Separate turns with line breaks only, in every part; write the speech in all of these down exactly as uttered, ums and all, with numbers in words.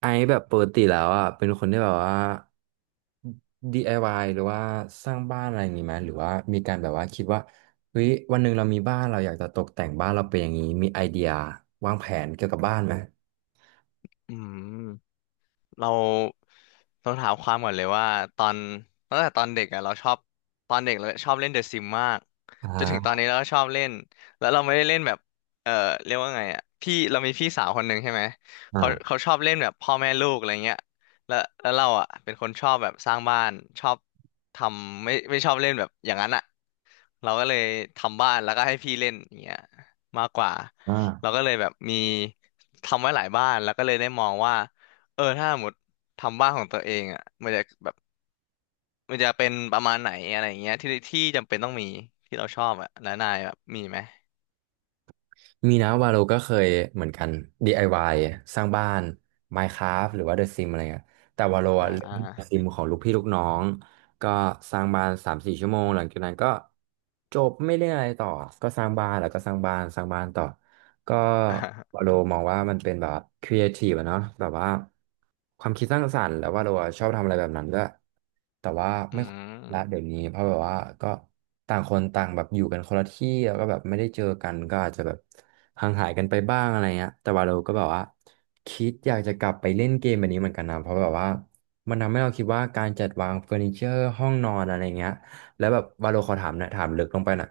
ไอซ์แบบปกติแล้วอ่ะเป็นคนที่แบบว่า ดี ไอ วาย หรือว่าสร้างบ้านอะไรอย่างงี้ไหมหรือว่ามีการแบบว่าคิดว่าเฮ้ยวันหนึ่งเรามีบ้านเราอยากจะตกแต่งบ้านเราเป็นอย่างนี้มีไอเดียวางแผนเกี่ยวกับบ้านไหม
อืมเราต้องถามความก่อนเลยว่าตอนตั้งแต่ตอนเด็กอ่ะเราชอบตอนเด็กเราชอบเล่นเดอะซิมมาก
อ่า
จนถึงตอนนี้เราก็ชอบเล่นแล้วเราไม่ได้เล่นแบบเออเรียกว่าไงอ่ะพี่เรามีพี่สาวคนหนึ่งใช่ไหมเขาเขา
อ่า
ชอบเล่นแบบพ่อแม่ลูกอะไรเงี้ยแล้วแล้วเราอ่ะเป็นคนชอบแบบสร้างบ้านชอบทำไม่ไม่ชอบเล่นแบบอย่างนั้นอ่ะ เราก็เลยทำบ้านแล้วก็ให้พี่เล่นอย่างเงี้ยมากกว่าเรา
อ่า
ก็เลยแบบมีทำไว้หลายบ้านแล้วก็เลยได้มองว่าเออถ้าสมมติทำบ้านของตัวเองอ่ะมันจะแบบมันจะเป็นประมาณไหนอะไรอย่างเงี้ยที่ที่จำเป็นต้องมีที่เราชอบอ่ะแล้วนายแบบมีไหม
มีนะวาโลก็เคยเหมือนกัน ดี ไอ วาย สร้างบ้าน Minecraft หรือว่า The Sims อะไรเงี้ยแต่วาโล
อ่
อะเล่น The
า
Sims ของลูกพี่ลูกน้องก็สร้างบ้านสามสี่ชั่วโมงหลังจากนั้นก็จบไม่เล่นอะไรต่อก็สร้างบ้านแล้วก็สร้างบ้านสร้างบ้านต่อก็วา โลมองว่ามันเป็นแบบครีเอทีฟอะเนาะแบบว่าความคิดสร้างสรรค์แล้ววาโลอะชอบทำอะไรแบบนั้นด้วยแต่ว่า
อื
ไม่ค่อยละ
ม
เดี๋ยวนี้เพราะแบบว่าก็ต่างคนต่างแบบอยู่กันคนละที่แล้วก็แบบไม่ได้เจอกันก็อาจจะแบบ ห่างหายกันไปบ้างอะไรเงี้ยแต่ว่าเราก็แบบว่าคิดอยากจะกลับไปเล่นเกมแบบนี้เหมือนกันนะเพราะแบบว่ามันทำให้เราคิดว่าการจัดวางเฟอร์นิเจอร์ห้องนอนอะไรเงี้ยแล้วแบบวาโลขอถามนะถามลึกลงไปหน่ะ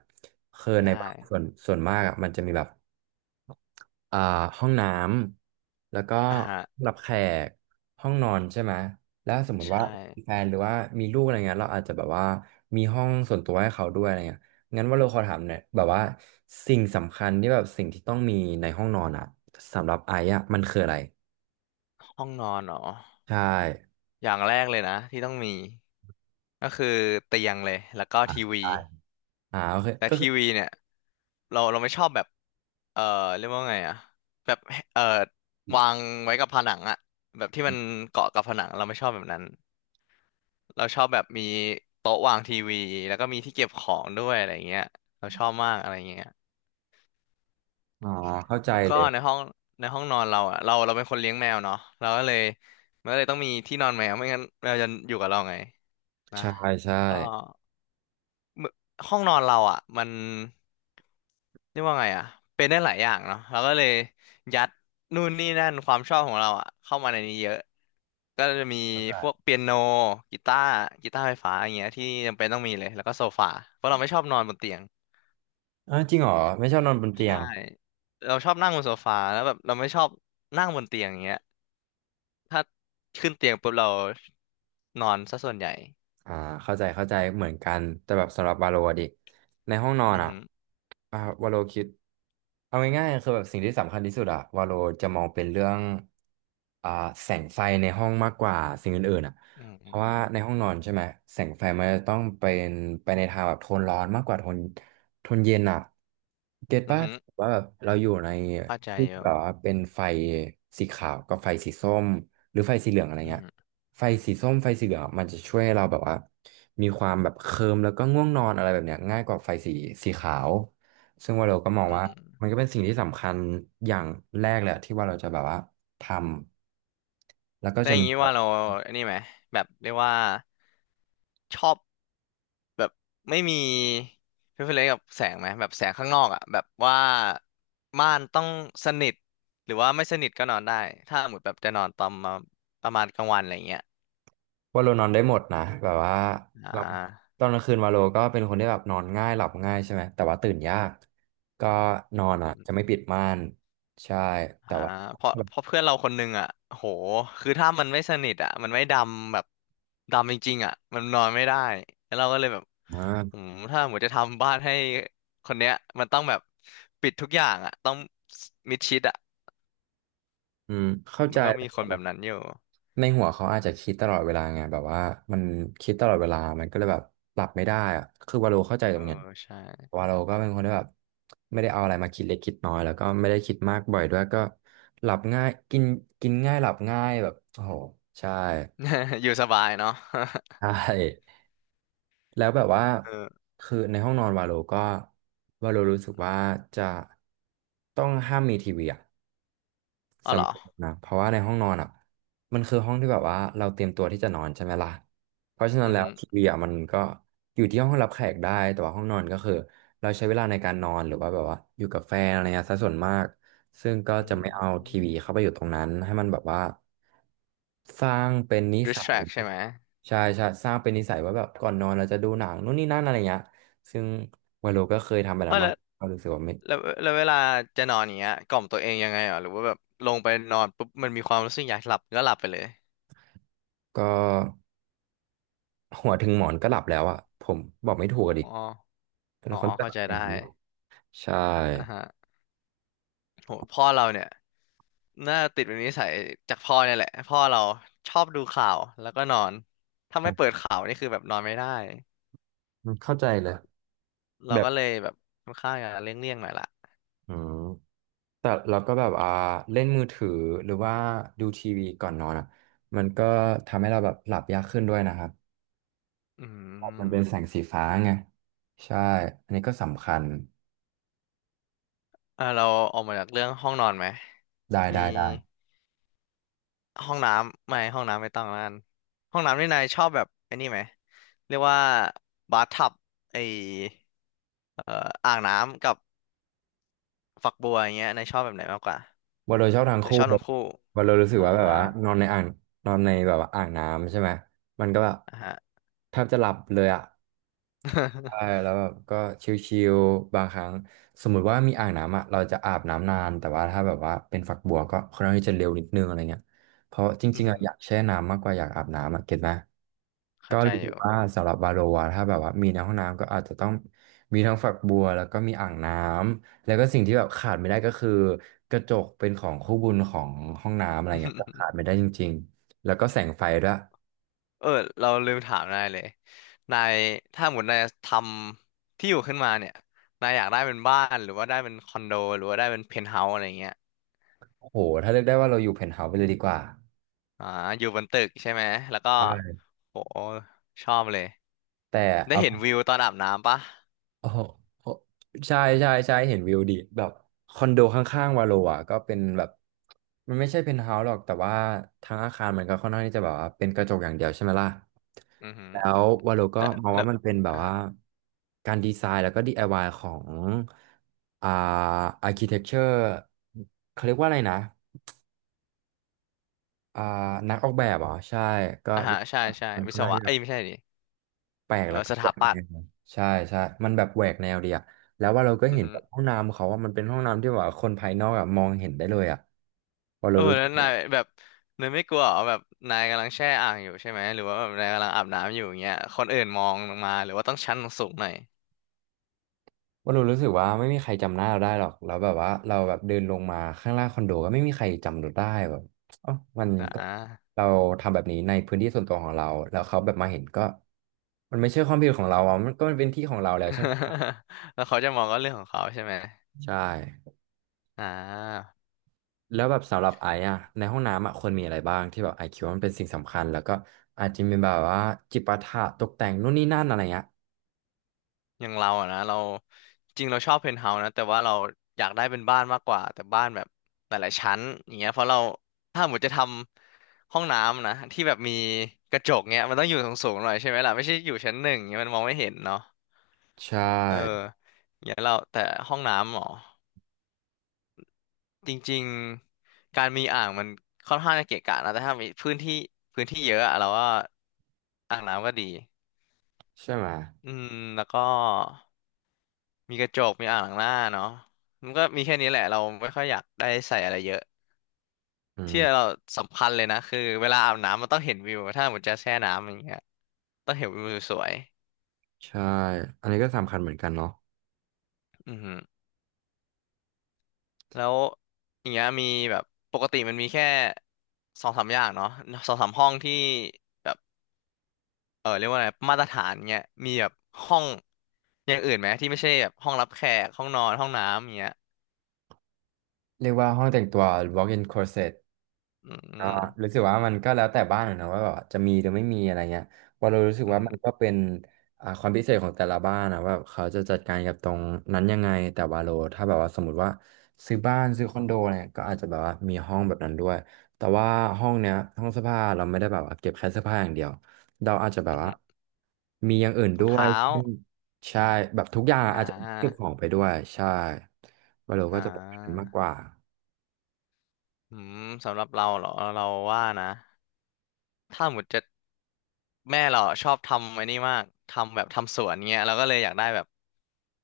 คือใน
ได้
บ้านส่วนส่วนมากอะมันจะมีแบบ อ่าห้องน้ำแล้วก็
อ่าฮะ
รับแขกห้องนอนใช่ไหมแล้วสมมุ ติว่า
ใช่
มีแฟนหรือว่ามีลูกอะไรเงี้ยเราอาจจะแบบว่ามีห้องส่วนตัวให้เขาด้วยอะไรเงี้ยงั้นว่าเราขอถามเนี่อยแบบว่าสิ่งสำคัญที่แบบสิ่งที่ต้องมีในห้องนอนอ่ะสำหรับไอ้อ่ะมันคืออะไร
ห้องนอนเหรอ
ใช่
อย่างแรกเลยนะที่ต้องมีก็คือเตียงเลยแล้วก็
อ่ะ
ทีวี
ใช่อ่าโอเค
และ
ก็
ที
คือ
วีเนี่ย เราเราไม่ชอบแบบเอ่อเรียกว่าไงอะแบบเอ่อวางไว้กับผนังอะแบบที่มันเกาะกับผนังเราไม่ชอบแบบนั้นเราชอบแบบมีโต๊ะวางทีวีแล้วก็มีที่เก็บของด้วยอะไรเงี้ยเราชอบมากอะไรเงี้ย
อ๋อเข้าใจ
แล้วก็
เลย
ในห้องในห้องนอนเราอะเราเราเป็นคนเลี้ยงแมวเนาะเราก็เลยมันก็เลยต้องมีที่นอนแมวไม่งั้นแมวจะอยู่กับเราไงนะ
ใช่
แล้
ใช่
วก็ ห้องนอนเราอ่ะมันเรียกว่าไงอ่ะเป็นได้หลายอย่างเนาะเราก็เลยยัดนู่นนี่นั่นความชอบของเราอ่ะเข้ามาในนี้เยอะก็จะมีพวกเปียโนกีตาร์กีตาร์ไฟฟ้าอย่างเงี้ยที่จำเป็นต้องมีเลยแล้วก็โซฟาเพราะเราไม่ชอบนอนบนเตียง
อ่าจริงเหรอไม่ชอบนอนบนเตีย
ใช่
ง
เราชอบนั่งบนโซฟาแล้วแบบเราไม่ชอบนั่งบนเตียงอย่างเงี้ยถ้าขึ้นเตียงปุ๊บเรานอนซะส่วนใหญ่
อ่าเข้าใจเข้าใจเหมือนกันแต่แบบสำหรับวาโลอะดิในห้องนอน
อือ
อ่ะ
หือ
อ่าวาโลคิดเอาง่ายๆคือแบบสิ่งที่สำคัญที่สุดอ่ะวาโลจะมองเป็นเรื่องอ่าแสงไฟในห้องมากกว่าสิ่งอื่นๆอ่ะ
อือ
เพ
หื
ราะว่าใน
อ
ห้องนอนใช่ไหมแสงไฟมันจะต้องเป็นไปในทางแบบโทนร้อนมากกว่าโทนโทนเย็นอ่ะเก็ต
อือ
ป่ะ
หือ
ว่าแบบเราอยู่ใน
เข้าใจ
ที่
อ
แบ
ยู่
บว่าเป็นไฟสีขาวกับไฟสีส้ม หรือไฟสีเหลืองอะไร
อือ
เงี้ย
หือ
ไฟสีส้มไฟสีเหลืองอะมันจะช่วยให้เราแบบว่ามีความแบบเคลิ้มแล้วก็ง่วงนอนอะไรแบบเนี้ยง่ายกว่าไฟสีสีขาวซึ่งว่าเราก็มอง
อือ
ว่า
หือ
มันก็เป็นสิ่งที่สำคัญอย่างแรกแหละที่ว่าเราจะแบบว่าทำแล้วก็
ได้ว
จะ
อย่า
มี
งงี้
แบ
ว่า
บ
เราไอันนี้ไหมแบบเรียกว่าชอบแบบไม่มีเพอเฟกกับแสงไหมแบบแสงข้างนอกอ่ะแบบว่าม่านต้องสนิทหรือว่าไม่สนิทก็นอนได้ถ้าหมดแบบจะนอนตอนมาประมาณกลางวันอะไรเงี้ย
ว่าเรานอนได้หมดนะแบบว่า
อ่
เรา
า
ตอนกลางคืนวาโลก็เป็นคนที่แบบนอนง่ายหลับง่ายใช่ไหมแต่ว่าตื่นยากก็นอนอ่ะจะไม่ปิดม่านใช่แต่
อ่า
ว่า
เพราะ
แบบ
เพราะเพื่อนเราคนหนึงอ่ะโหคือถ้ามันไม่สนิทอ่ะมันไม่ดำแบบดำจริงๆอ่ะมันนอนไม่ได้แล้วเราก็เลยแบบ
มาก
หืมถ้าหมดจะทำบ้านให้คนเนี้ยมันต้องแบบปิดทุกอย่างอ่ะต้องมิดชิดอ่ะ
อืมเข้า
มั
ใจ
นก็มีคนแบบนั้นอยู่
ในหัวเขาอาจจะคิดตลอดเวลาไงแบบว่ามันคิดตลอดเวลามันก็เลยแบบปรับไม่ได้อะคือวาโลเข้าใจต
เอ
ร
อ
งเนี้ย
ใช่
วาโลก็เป็นคนที่แบบไม่ได้เอาอะไรมาคิดเล็กคิดน้อยแล้วก็ไม่ได้คิดมากบ่อยด้วยก็หลับง่ายกินกินง่ายหลับง่ายแบบโอ้โหใช่
อยู่สบายเนาะ
ใช่แล้วแบบว่า
เออ
คือในห้องนอนวาโลก็วาโลรู้สึกว่าจะต้องห้ามมีทีวีอะ
อ๋อเห
สำห
ร
รั
อ
บผมนะเพราะว่าในห้องนอนอ่ะมันคือห้องที่แบบว่าเราเตรียมตัวที่จะนอนใช่ไหมล่ะเพราะฉะนั้น
อือ
แล้ว
หือ
ทีวีอ่ะมันก็อยู่ที่ห้องรับแขกได้แต่ว่าห้องนอนก็คือเราใช้เวลาในการนอนหรือว่าแบบว่าอยู่กับแฟนอะไรเงี้ยซะส่วนมากซึ่งก็
อื
จะไม่เอาที
ม
วีเข้าไปอยู่ตรงนั้นให้มันแบบว่าสร้างเป็นนิสัย
distract ใช่ไหม
ใช่ใช่สร้างเป็นนิสัยว่าแบบก่อนนอนเราจะดูหนังนู่นนี่นั่นอะไรเงี้ยซึ่งวาโลก็เคยทำแบบ
เออ
นั้นมั
แล้
น
ว
ก็รู้สึกว่าไม่
แล้วแล้วเวลาจะนอนอย่างเงี้ยกล่อมตัวเองยังไงอ่ะหรือว่าแบบลงไปนอนปุ๊บมันมีความรู้สึกอยากหลับก็หลับไปเลย
ก็ หัวถึงหมอนก็หลับแล้วอ่ะผมบอกไม่ถูก
อ๋
อะดิ
อ
เป็น
อ๋อ
คนที่
เข้า
หลับ
ใจ
อย่า
ได้
งนั้นหรอใช่
อ่าฮะโหพ่อเราเนี่ยน่าติดเป็นนิสัยจากพ่อเนี่ยแหละพ่อเราชอบดูข่าวแล้วก็นอนถ้าไม่เปิ
อ่ะ
ดข่าวนี่คือแบบนอนไม่ได้
เข้าใจเลย
เรา
แบบ
ก็เลยแบบค่อนข้างจะเลี่ยงๆหน่อยละ
อืมแต่เราก็แบบอ่าเล่นมือถือหรือว่าดูทีวีก่อนนอนอ่ะมันก็ทำให้เราแบบหลับยากขึ้นด้วยนะครับ
อื
เพราะมั
ม
นเป็นแสงสีฟ้าไงใช่อันนี้ก็สำคัญ
อ่าเราออกมาจากเรื่องห้องนอนไหม
ได้
มี
ได้ได้
ห้องน้ำไม่ห้องน้ำไม่ต้องแล้วกันห้องน้ำนี่นายชอบแบบไอ้นี่ไหมเรียกว่าบาร์ทับไอเอ่ออ่างน้ำกับฝักบัวอย่างเงี้ยนายชอบแบบไหนมากกว่า
ว่าโดยชอบทัง
หรือ
คู่
ชอบ
เล
ทั้
ย
งคู่
ว่าเรารู้สึก
อ่า
ว่าแบบว่านอนในอ่างนอนในแบบว่าอ่างน้ำใช่ไหมมันก็แบบ
อ่ะฮะ
แทบจะหลับเลยอ่ะ ใช่ แล้วแบบก็ชิลๆบางครั้งสมมุติว่ามีอ่างน้ำอ่ะเราจะอาบน้ำนานแต่ว่าถ้าแบบว่าเป็นฝักบัวก็ค่อนข้างที่จะเร็วนิดนึงอะไรเงี้ยเพราะจ
อื
ริ
อ
งๆ
หื
อ่ะ
อ
อยากแช่น้ำมากกว่าอยากอาบน้ำอ่ะเก็ตไหม
เข้า
ก็
ใจ
รู้
อ
สึก
ยู่
ว่าสำหรับบาโลอะถ้าแบบว่ามีในห้องน้ำก็อาจจะต้องมีทั้งฝักบัวแล้วก็มีอ่างน้ำแล้วก็สิ่งที่แบบขาดไม่ได้ก็คือกระจกเป็นของคู่บุญของห้องน้ำอะไรเงี้ยก็ขาด ไม่ได้จริงๆแล้วก็แสงไฟด้วย
เออเราลืมถามนายเลยนายถ้าหมดนายทำที่อยู่ขึ้นมาเนี่ยนายอยากได้เป็นบ้านหรือว่าได้เป็นคอนโดหรือว่าได้เป็นเพนท์เฮาส์อะไรเงี้ย
โอ้โหถ้าเลือกได้ว่าเราอยู่เพนท์เฮาส์ไปเลยดีกว่า
อ่าอยู่บนตึกใช่ไหมแล้วก็โหชอบเลย
แต่
ได้
เอา
เห็นวิวตอนอาบน้ำปะ
โอ้โหโอ้ใช่ใช่ใช่เห็นวิวดีแบบคอนโดข้างๆวาโลอ่ะก็เป็นแบบมันไม่ใช่เพนท์เฮาส์หรอกแต่ว่าทางอาคารมันก็ค่อนข้างที่จะแบบว่าเป็นกระจกอย่างเดียวใช่ไหมล่ะ
อือหือ
แล้ววาโลก็
แล้ว
มอง
แล้
ว่า
ว
มันเป็นแบบ
อ่า
ว่าการดีไซน์แล้วก็ ดี ไอ วาย ของอ่าอาร์คิเทคเจอร์เขาเรียกว่าอะไรนะอ่านักออกแบบเหรอใช่ก็
อ่าฮะใช่ใช่
มัน
วิ
ค่อน
ศ
ข้าง
วะ
ที่จะ
เอ้ยไม่ใช่ดิ
แปลก
เอ
แล้ว
อ
ก็
ส
แหว
ถา
ก
ปั
แน
ตย์
วใช่ใช่มันแบบแหวกแนวดีอะแล้วว่าเราก็
อือ
เห็น
หื
แบ
อ
บห้องน้ำเขาว่ามันเป็นห้องน้ำที่แบบว่าคนภายนอกอะมองเห็นได้เลยอะว่า
เอ
เรา
อ
รู้
แล้
สึ
ว
กแบ
นา
บ
ยแบบนายไม่กลัวเหรอแบบนายกำลังแช่อ่างอยู่ใช่ไหม หรือว่าแบบนายกำลังอาบน้ำอยู่อย่างเงี้ยคนอื่นมองลงมา หรือว่าต้องชั้นสูงหน่อย
ว่าเรารู้สึกว่าไม่มีใครจำหน้าเราได้หรอกแล้วแบบว่าเราแบบเดินลงมาข้างล่างคอนโดก็ไม่มีใครจำเราได้แบบเอ๋อมันก็
อ่า
เราทำแบบนี้ในพื้นที่ส่วนตัวของเราแล้วเขาแบบมาเห็นก็มันไม่ใช่ความผิดของเราอะมันก็มันเป็นที่ของเราแล้วใช่ไหม
แล้วเขาจะมองก็เรื่องของเขาใช่ไหม
ใช่
อ่า
แล้วแบบสำหรับไอซ์อะในห้องน้ำอะควรมีอะไรบ้างที่แบบไอซ์คิดว่ามันเป็นสิ่งสำคัญแล้วก็อาจจะมีแบบว่าจิปาถะตกแต่งนู่นนี่นั่นอะไรเงี้ย
อย่างเราอะนะเราจริงเราชอบเพนท์เฮาส์นะแต่ว่าเราอยากได้เป็นบ้านมากกว่าแต่บ้านแบบหลายๆชั้นอย่างเงี้ยเพราะเราถ้าหมดจะทำห้องน้ำนะที่แบบมีกระจกเงี้ยมันต้องอยู่สูงๆหน่อยใช่ไหมล่ะไม่ใช่อยู่ชั้นหนึ่งเงี้ยมันมองไม่เห็นเนาะ
ใช่
เอออย่างเงี้ยเราแต่ห้องน้ำหรอจริงๆการมีอ่างมันค่อนข้างจะเกะกะนะแต่ถ้ามีพื้นที่พื้นที่เยอะอะเราว่าอ่างน้ำก็ดี
ใช่ไหม
อืมแล้วก็ มีกระจกมีอ่างล้างหน้าเนาะมันก็มีแค่นี้แหละเราไม่ค่อยอยากได้ใส่อะไรเยอะ
อื
ที่เรา
ม
สำคัญเลยนะคือเวลาอาบน้ำมันต้องเห็นวิวถ้าหมดจะแช่น้ำอย่างเงี้ยต้องเห็นวิวสวย
ใช่อันนี้ก็สำคัญเหมือนกันเนาะ
ๆอือหือแล้วอย่างเงี้ยมีแบบปกติมันมีแค่สองสามอย่างเนาะสองสามห้องที่แบบเออเรียกว่าอะไรมาตรฐานเงี้ยมีแบบห้องอย่างอื่นไหมที่ไม่ใช่แบบห้องรับแขกห้องนอนห้องน้ำอย่างเงี้ย
เรียกว่าห้องแต่งตัว walk-in closet
อื
ก็
ม
รู้สึกว่ามันก็แล้วแต่บ้านอะเนอะว่าแบบจะมีหรือไม่มีอะไรเงี้ยว่าเรารู้สึก
อือ
ว่า
หื
มั
อ
นก็เป็นอ่าความพิเศษของแต่ละบ้านนะว่าเขาจะจัดการกับตรงนั้นยังไงแต่ว่าโลถ้าแบบว่าสมมติว่าซื้อบ้านซื้อคอนโดเนี่ยก็อาจจะแบบว่ามีห้องแบบนั้นด้วยแต่ว่าห้องเนี้ยห้องเสื้อผ้าเราไม่ได้แบบว่าเก็บแค่เสื้อผ้าอย่างเดียวเราอาจจะแบ
อื
บ
อ
ว่า
หือ
มีอย่างอื่น
ถุ
ด้
ง
วย
เท้า
เช่นใช่แบบทุกอย่าง
อ่
อาจจะเก็บข
า
องไปด้วยใช่ว่าเรา
อ่
ก็จะเป็นแบบนั้นมากก
า
ว่า
อืมสำหรับเราเหรอเราว่านะถ้าหมดจะแม่เราอะชอบทำไอ้นี่มากทำแบบทำสวนเงี้ยเราก็เลยอยากได้แบบ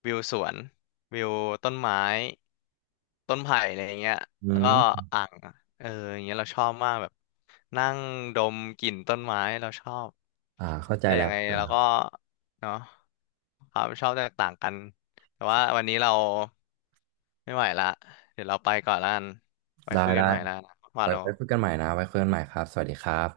วิวสวนวิวต้นไม้ต้นไผ่อะไรเงี้ย
อื
แล้วก็
ม
อ่างเอออย่างเงี้ยเราชอบมากแบบนั่งดมกลิ่นต้นไม้เราชอบ
อ่าเข้าใจ
แต่
แล้
ยั
ว
งไงเราก็เนาะความชอบแตกต่างกันแต่ว่าวันนี้เราไม่ไหวละเดี๋ยวเราไปก่อนละกันไว้
ได้
คุยกั
ได้
นใหม่ละนะว่า
ไว้
เรา
ไว้คุยกันใหม่นะไว้คุยกันใหม่ครับสวัสดีครับ